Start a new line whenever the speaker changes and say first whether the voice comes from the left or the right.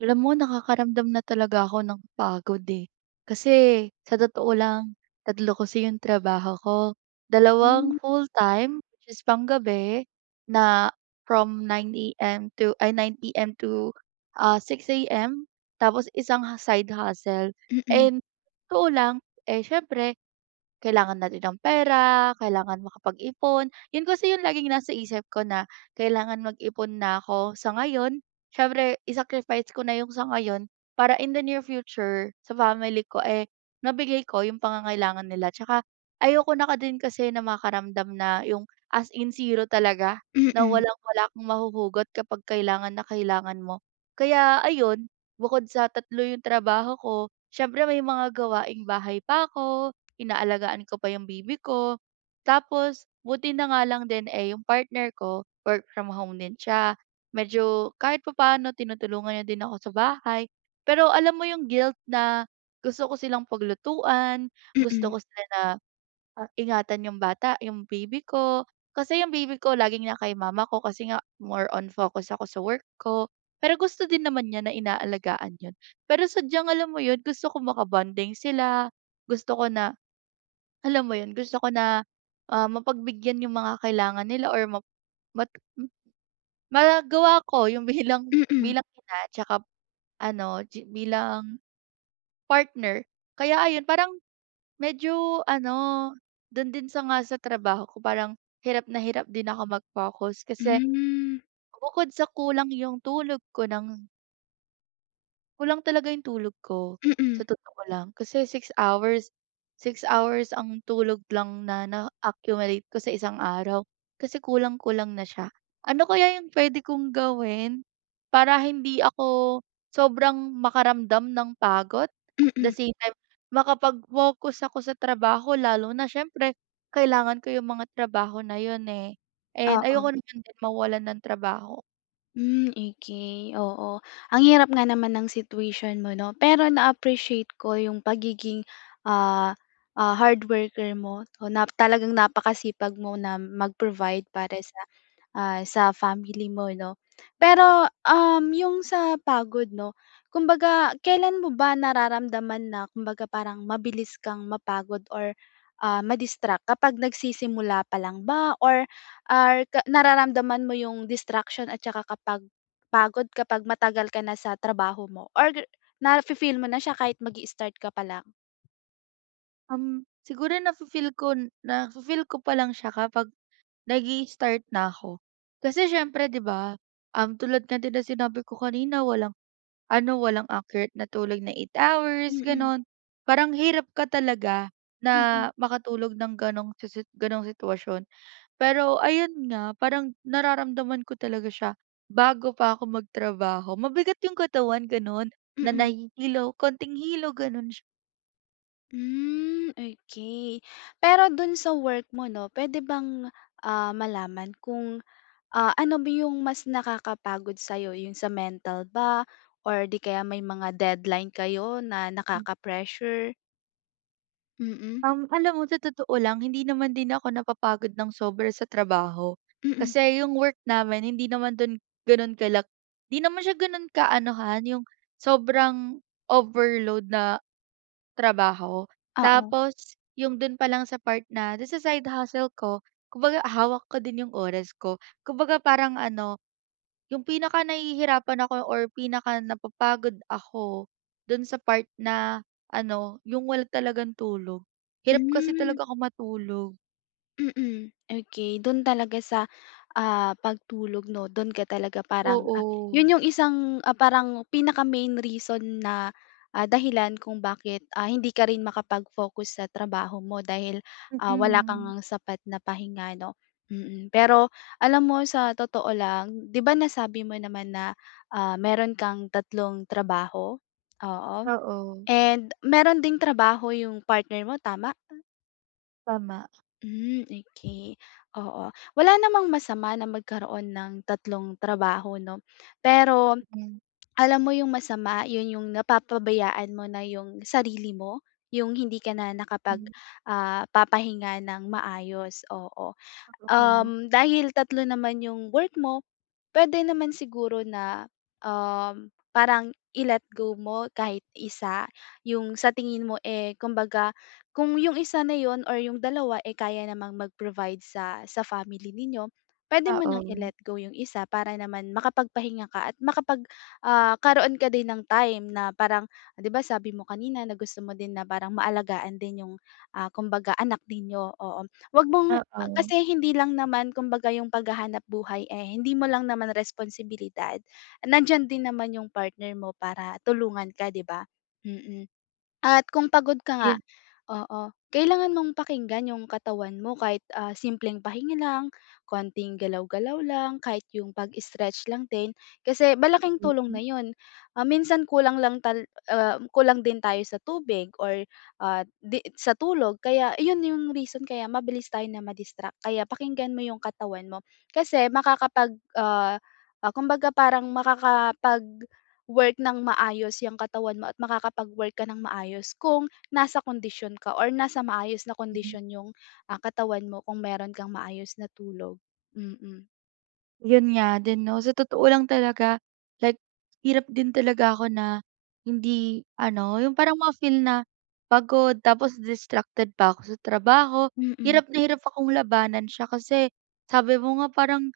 right: Alam mo, nakakaramdam na talaga ako ng pagod, eh. Kasi sa totoo lang, 3 kasi yung trabaho ko, dalawang
left: Hmm.
right: full-time, which is panggabi na from 9:00 am to ay, 9 pm to, ah, 6:00 am tapos isang ha side hustle.
left: Mm.
right: And totoo lang, eh, siyempre kailangan na rin ng pera, kailangan makapag-ipon, 'yun kasi yung laging nasa isip ko na, kailangan mag-ipon na ako sa ngayon. Siyempre, i-sacrifice ko na yung sa ngayon para in the near future, sa family ko, eh, mabigay ko yung pangangailangan nila. Tsaka ayoko na ka din kasi na makaramdam na yung as in 0 talaga, na
left: Mm.
right: walang-wala kang mahuhugot kapag kailangan na kailangan mo. Kaya ayon, bukod sa 3 yung trabaho ko, siyempre may mga gawaing-bahay pa ako, inaalagaan ko pa yung baby ko. Tapos buti na nga lang din, eh, yung partner ko work from home din siya, medyo kahit papaano tinutulungan niya din ako sa bahay. Pero alam mo 'yung guilt na gusto ko silang paglutuan, gusto
left: Mm.
right: ko sila na, ah, ingatan 'yung bata, 'yung baby ko, kasi 'yung baby ko laging na kay mama ko kasi nga more on focus ako sa work ko, pero gusto din naman niya na inaalagaan 'yon. Pero sadyang alam mo 'yon, gusto ko makabonding sila, gusto ko na alam mo 'yun, gusto ko na, ah, mapagbigyan 'yung mga kailangan nila or map mat m magagawa ko 'yung bilang
left: Mm.
right: bilang ina tsaka ano, gi bilang partner. Kaya ayon, parang medyo ano, do'n din sa nga trabaho ko, parang hirap na hirap din ako mag-focus kasi
left: Hmm.
right: bukod sa kulang 'yung tulog ko ng Kulang talaga 'yong tulog ko.
left: Mm.
right: Sa totoo lang, kasi 6 hours, 6 hours ang tulog lang na na-accumulate ko sa isang araw, kasi kulang-kulang na siya. Ano kaya 'yong puwede kong gawin, para hindi ako, sobrang makaramdam ng pagod? At the
left: Mm.
right: same time, makapag-focus ako sa trabaho, lalo na siyempre, kailangan ko 'yong mga trabaho na 'yon, eh. And, ayoko
left: Oo.
right: naman din mawalan ng trabaho.
left: Hmm, okay, oo. Ang hirap nga naman ng situation mo, 'no. Pero, na-appreciate ko 'yong pagiging, ah, ah, hard worker mo, 'no, na talagang napakasipag mo na mag-provide para
right: Mm.
left: sa, ah, sa family mo, 'no. Pero, um, 'yong sa pagod, 'no, kumbaga, kailan mo ba nararamdaman na, kumbaga parang, mabilis kang mapagod or, ah, madistract? Kapag nagsisimula pa lang ba, or, or ka nararamdaman mo 'yong distraction at 'tsaka kapag, pagod kapag matagal ka na sa trabaho mo? Or gi nafi-feel mo na siya kahit mag-i-start ka pa lang?
right: Um, siguro nafi-feel kon nafi-feel ko pa lang siya kapag nag-i-start na ako. Kasi siyempre 'di ba, um, tulad nga din ng sinabi ko kanina, walang ano, walang accurate na tulog na 8 hours
left: Mm.
right: gano'n. Parang hirap ka talaga na
left: Mm.
right: makatulog nang gano'ng sisit gano'ng sitwasyon. Pero ayun nga, parang nararamdaman ko talaga siya bago pa ako magtrabaho. Mabigat yung katawan ganun, na
left: Mm.
right: nahihilo, kaunting hilo, gano'n sy
left: Hmm, okey, pero dun sa work mo 'no, puwede bang, ah, malaman kung, ah, ano ba yung mas nakakapagod sa'yo, yun sa mental ba or 'di kaya may mga deadline kayo na
right: Hmm.
left: nakaka-pressure? Mm.
right: Um, alam mo sa totoo lang, hindi naman din ako napapagod nang sobra sa trabaho,
left: Mm.
right: kasi yung work namin hindi naman dun gano'n kalak hindi naman siya ganun kaanuhan yung, sobrang overload na trabaho.
left: Oo.
right: Tapos yung dun pa lang sa part na dun sa side hustle ko, kumbaga hawak ko din yung oras ko. Kumbaga parang ano, yung pinaka-nahihirapan ako or pinaka-napapagod ako dun sa part na ano, yung wala talagang tulog. Hirap kasi
left: Hmm.
right: talaga ako matulog.
left: Mm, okey. Do'n talaga sa, ah, pagtulog, 'no. Do'n ka talaga parang, ah
right: Oo.
left: 'yon 'yong isang, ah, parang pinaka-main reason na, ah, dahilan kung bakit, ah, hindi ka rin makapag-focus sa trabaho mo. Dahil, ah, wala ka
right: Mm.
left: ngang sapat na pahinga, 'no, mm. Pero, alam mo, sa totoo lang, 'di ba, nasabi mo naman na, ah, meron kang 3 trabaho, oo,
right: Oo.
left: and meron ding trabaho 'yong partner mo tama?
right: Tama.
left: Hmm, okay, oo. Wala namang masama na magkaroon ng 3 trabaho, 'no. Pero,
right: Pagod 'yan.
left: alam mo 'yong masama, 'yon 'yong napapabayaan mo na 'yong sarili mo, 'yong hindi ka na nakapag,
right: Hmm.
left: ah, papahinga ng maayos, oo.
right: Ah, totoo, no.
left: Um, dahil 3 naman 'yong work mo, puwede naman siguro na, um, parang i-let go mo kahit isa. 'Yong sa tingin mo, eh, kumbaga, kung 'yong isa na 'yon or 'yong dalawa, eh, kaya namang mag-provide sa sa family ninyo, puwede mo ng
right: Oo.
left: i-let go 'yong isa. Para naman, makapagpahinga ka at makapag, ah, karoon ka din ng time, na parang, ah, 'di ba, sabi mo kanina na gusto mo din na parang maalagaan din 'yong, ah, kumbaga anak ninyo, oo. Wag mong ah,
right: Oo.
left: kasi hindi lang naman, kumbaga 'yong paghahanapbuhay, eh, hindi mo lang naman responsibilidad, nandiyan din naman 'yong partner mo para tulungan ka, 'di ba. Mm, at kung pagod ka nga
right: Iyon
left: oo, kailangan mong pakinggan 'yong katawan mo kahit, ah, simpleng pahinga lang, konting galaw-galaw lang, kahit 'yong pag-stretch lang din. Kasi,
right: Ah,
left: malaking tulong
right: stretching.
left: na 'yon, ah, minsan kulang lang tal ah, kulang din tayo sa tubig or, at 'di sa tulog. Kaya, ayun 'yong reason kaya mabilis tayo na ma-distract kaya pakinggan mo 'yong katawan mo. Kasi makakapag, ah, ah, kumbaga parang makakapag-work ng maayos 'yang katawan mo at makakapag-work ka ng maayos kung, nasa kondisyon ka or nasa maayos na
right: Mhm.
left: kondisyon 'yong, ah, katawan mo, kung meron kang maayos na tulog. Mm
right: Yun nga din 'no, sa totoo lang talaga like, hirap din talaga ako na, hindi ano, yung parang ma-feel na, pagod tapos distracted pa ko sa trabaho
left: Mm.
right: hirap na hirap akong labanan siya. Kasi sabi mo nga parang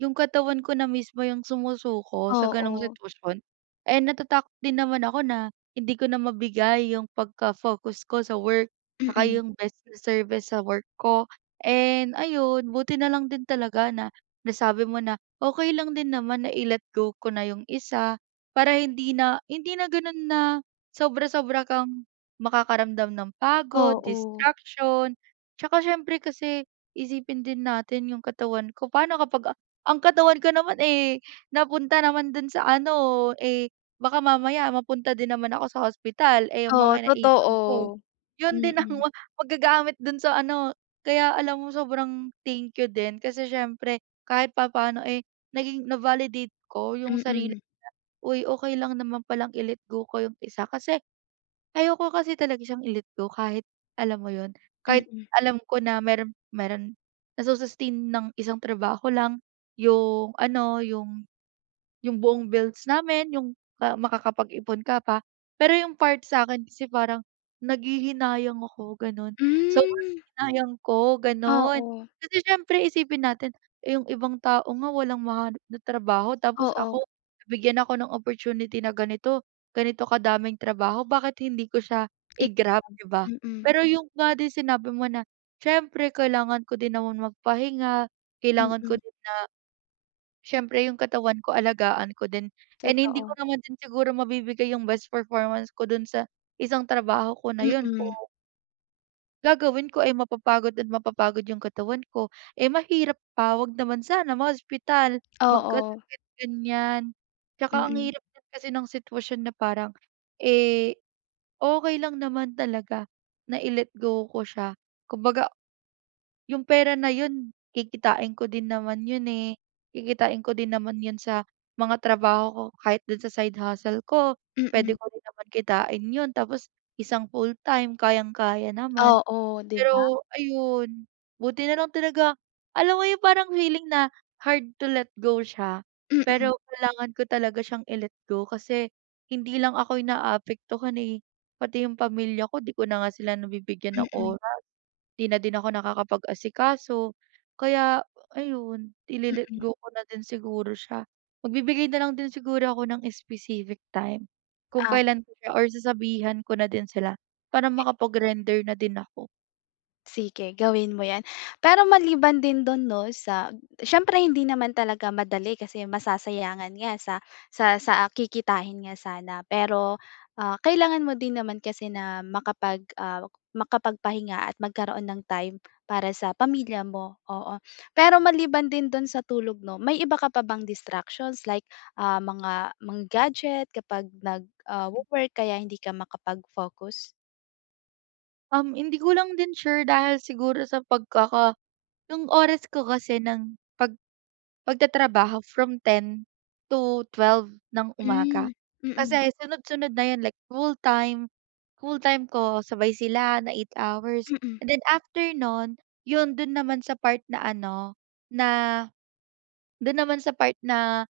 right: yung katawan ko na mismo yung sumusuko sa gano'ng
left: Oo.
right: sitwasyon. Eh, natatakot din naman ako na hindi ko na mabigay yung pagka-focus ko sa work, saka
left: Mm.
right: yung best service sa work ko, and ayun buti na lang din talaga na nasabi mo na okey lang din naman na i-let go ko na yung isa para hindi na hindi na ganun na sobra-sobra kang makakaramdam ng pagod,
left: Oo.
right: distraction. Tsaka siyempre kasi isipin din natin yung katawan ko, paano kapag ang katawan ko naman, eh, napunta naman dun sa ano, eh, baka mamaya mapunta din naman ako sa hospital. Eh, yung
left: O
right: mga naipon ko,
left: totoo,
right: yun din ang
left: mm.
right: wa maggagamit dun sa ano kaya alam mo sobrang thank you din kasi siyempre kahit papaano, eh, naging na-validate ko yung sarili ko
left: Mm.
right: na, "Uy okey lang naman palang i-let go ko yung isa". Kasi ayoko kasi talaga siyang i-let go kahit alam mo yun, kahit
left: Mm.
right: alam ko na meron meron na sus-sustain ng isang trabaho lang yung ano, yung yung buong bills namin, yung makakapag-ipon ka pa. Pero yung part sa'kin kasi parang nanghihinayang ako gano'n, sobrang
left: Hmm.
right: hinayang ko,
left: Ah,
right: ganon.
left: o
right: Kasi siyempre isipin natin, eh, yung ibang tao nga walang mahanap na trabaho, tapos
left: Oo.
right: ako nabigyan ako ng opportunity na ganito, ganito kadaming trabaho bakit hindi ko siya
left: [unintelligible]
right: i-grab di ba?
left: Mm.
right: Pero yung nga din sinabi mo na, siyempre kailangan ko din namang magpahinga, kailangan ko
left: Mm.
right: din na siyempre yung katawan ko alagaan ko din, and hindi ko
left: Totoo.
right: naman din siguro mabibigay yung best performance ko dun sa isang trabaho ko na yun kung
left: Mm.
right: Gagawin ko ay mapapagod at mapapagod yung katawan ko, eh, mahirap pa 'wag naman sana ma-hospital,
left: Oo.
right: magkasakit ganyan. 'Tsaka ang din
left: Mm.
right: hirap kasi ng sitwasyon na parang, eh, okey lang naman talaga na i-let go ko siya kumbaga, yung pera na 'yun kikitain ko din naman 'yun, eh, kikitain ko din naman 'yun sa mga trabaho ko kahit do'n sa side hustle ko puwede
left: Mm.
right: ko din naman kitain 'yun tapos isang full-time kayang-kaya naman.
left: Oo, 'di ba?
right: Pero ayun, buti nalang talaga alam mo yung parang feeling na hard to let go siya
left: Mm.
right: pero kailangan ko talaga siyang i-let go kasi hindi lang ako yung naapektuhan, eh, pati yung pamilya ko di ko na nga sila nagbibigyan ng
left: Mm.
right: oras di na din ako nakakapag-asikaso. Kaya ayun i-le-let
left: Mm.
right: go ko na din siguro siya, magbibigay nalang din siguro ako ng specific time kung
left: Ah.
right: kailan ko siya or sasabihan ko na din sila para makapag render na din ako.
left: Sige gawin mo yan, pero maliban din do'n 'no sa siyempre hindi naman talaga madali kasi masasayangan nga sa, sa sa kikitahin nga sana. Pero, ah, kailangan mo din naman kasi na makapag, ah, makapagpahinga at magkaroon ng time para sa pamilya mo, oo. Pero maliban din do'n sa tulog 'no may iba ka pa bang distractions like, ah, mga, mga gadget kapag nag, ah,
right: M
left: wo-work kaya hindi ka makapag focus?
right: Um, hindi ko lang din sure dahil siguro sa pagkaka yung oras ko kasi ng pag pagtatrabaho from 10:00 to 12:00 ng umaga.
left: Hmm, mm.
right: Kasi sunod-sunod na 'yun, like full time, full time ko sabay sila na 8 hours
left: Mm.
right: and then after no'n yo'n do'n naman sa part na ano na, do'n naman sa part na,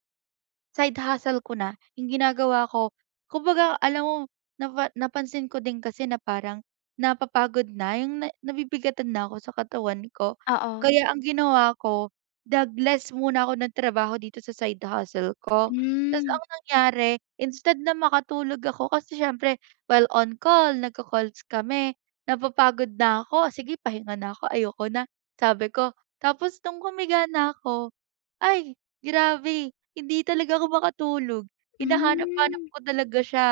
right: side hustle ko na. Yung ginagawa ko kumbaga alam mo napa napansin ko din kasi na parang napapagod na yung na nabibigatan na ako sa katawan ko.
left: Oo.
right: Kaya ang ginawa ko nag-less muna ako ng nagtrabaho dito sa side hustle ko. Ta's
left: Hmm.
right: ang nangyari instead na makatulog ako kasi siyempre while on call, nag-ko-calls kami napapagod na ako, "Sige pahinga na ako, ayoko na," sabi ko. Tapos nung humiga na ako, ay! Grabe, hindi talaga ako makatulog, hinahanap-hanap
left: Hmm.
right: ko talaga siya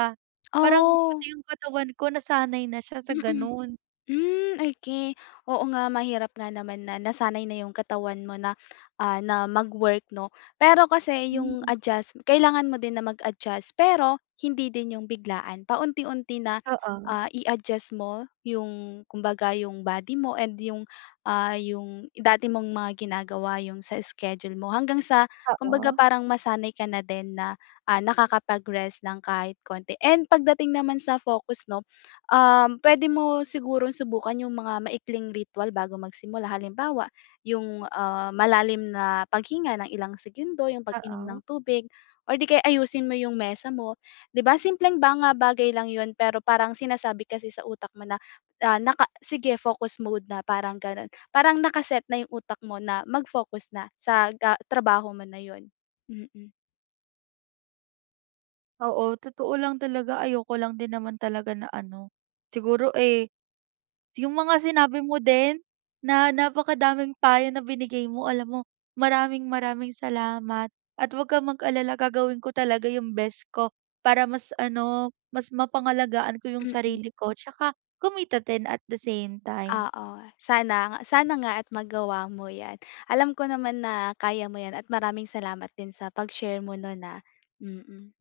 right: parang
left: Oh.
right: pati yung katawan ko nasanay na siya sa
left: Mm.
right: gano'n.
left: Hmm, okey, oo nga mahirap nga naman na nasanay na yung katawan mo na, ah, na mag-work 'no, pero kasi yung
right: Hmm.
left: adjust kailangan mo din na mag-adjust pero hindi din yung biglaan, paunti-unti na,
right: Oo.
left: ah, i-adjust mo yung kumbaga yung body mo and yung, ah, yung dati mong mga ginagawa, yung sa schedule mo hanggang sa kumbaga
right: Oo.
left: parang masanay ka na din na, ah, nakakapag-rest ng kahit konti. And pagdating naman sa focus 'no, um, puwede mo sigurong subukan yung mga maikling ritwal bago magsimula. Halimbawa yung, ah, malalim na paghinga ng ilang segundo, yung pag-inom
right: Oo.
left: ng tubig, or 'di kaya ayusin mo yung mesa mo 'di ba. Simpleng mga bagay lang 'yun, pero parang sinasabi kasi sa utak mo na, ah, naka "Sige, focus mode na," parang gano'n. Parang naka-set na yung utak mo na mag-focus na sa ga trabaho mo na 'yon, mm.
right: Oo, totoo lang talaga ayoko lang din naman talaga na ano, siguro, eh, yung mga sinabi mo din na napakadaming payo na binigay mo alam mo maraming maraming salamat. At 'wag kang mag-alala gagawin ko talaga yung best ko, para mas ano mas mapangalagaan ko yung
left: Mm.
right: sarili ko 'tsaka kumita din at the same time.
left: Oo. Sana, sana nga at magawa mo yan. Alam ko naman na kaya mo yan at maraming salamat din sa pag-share mo no'n, ah, mm.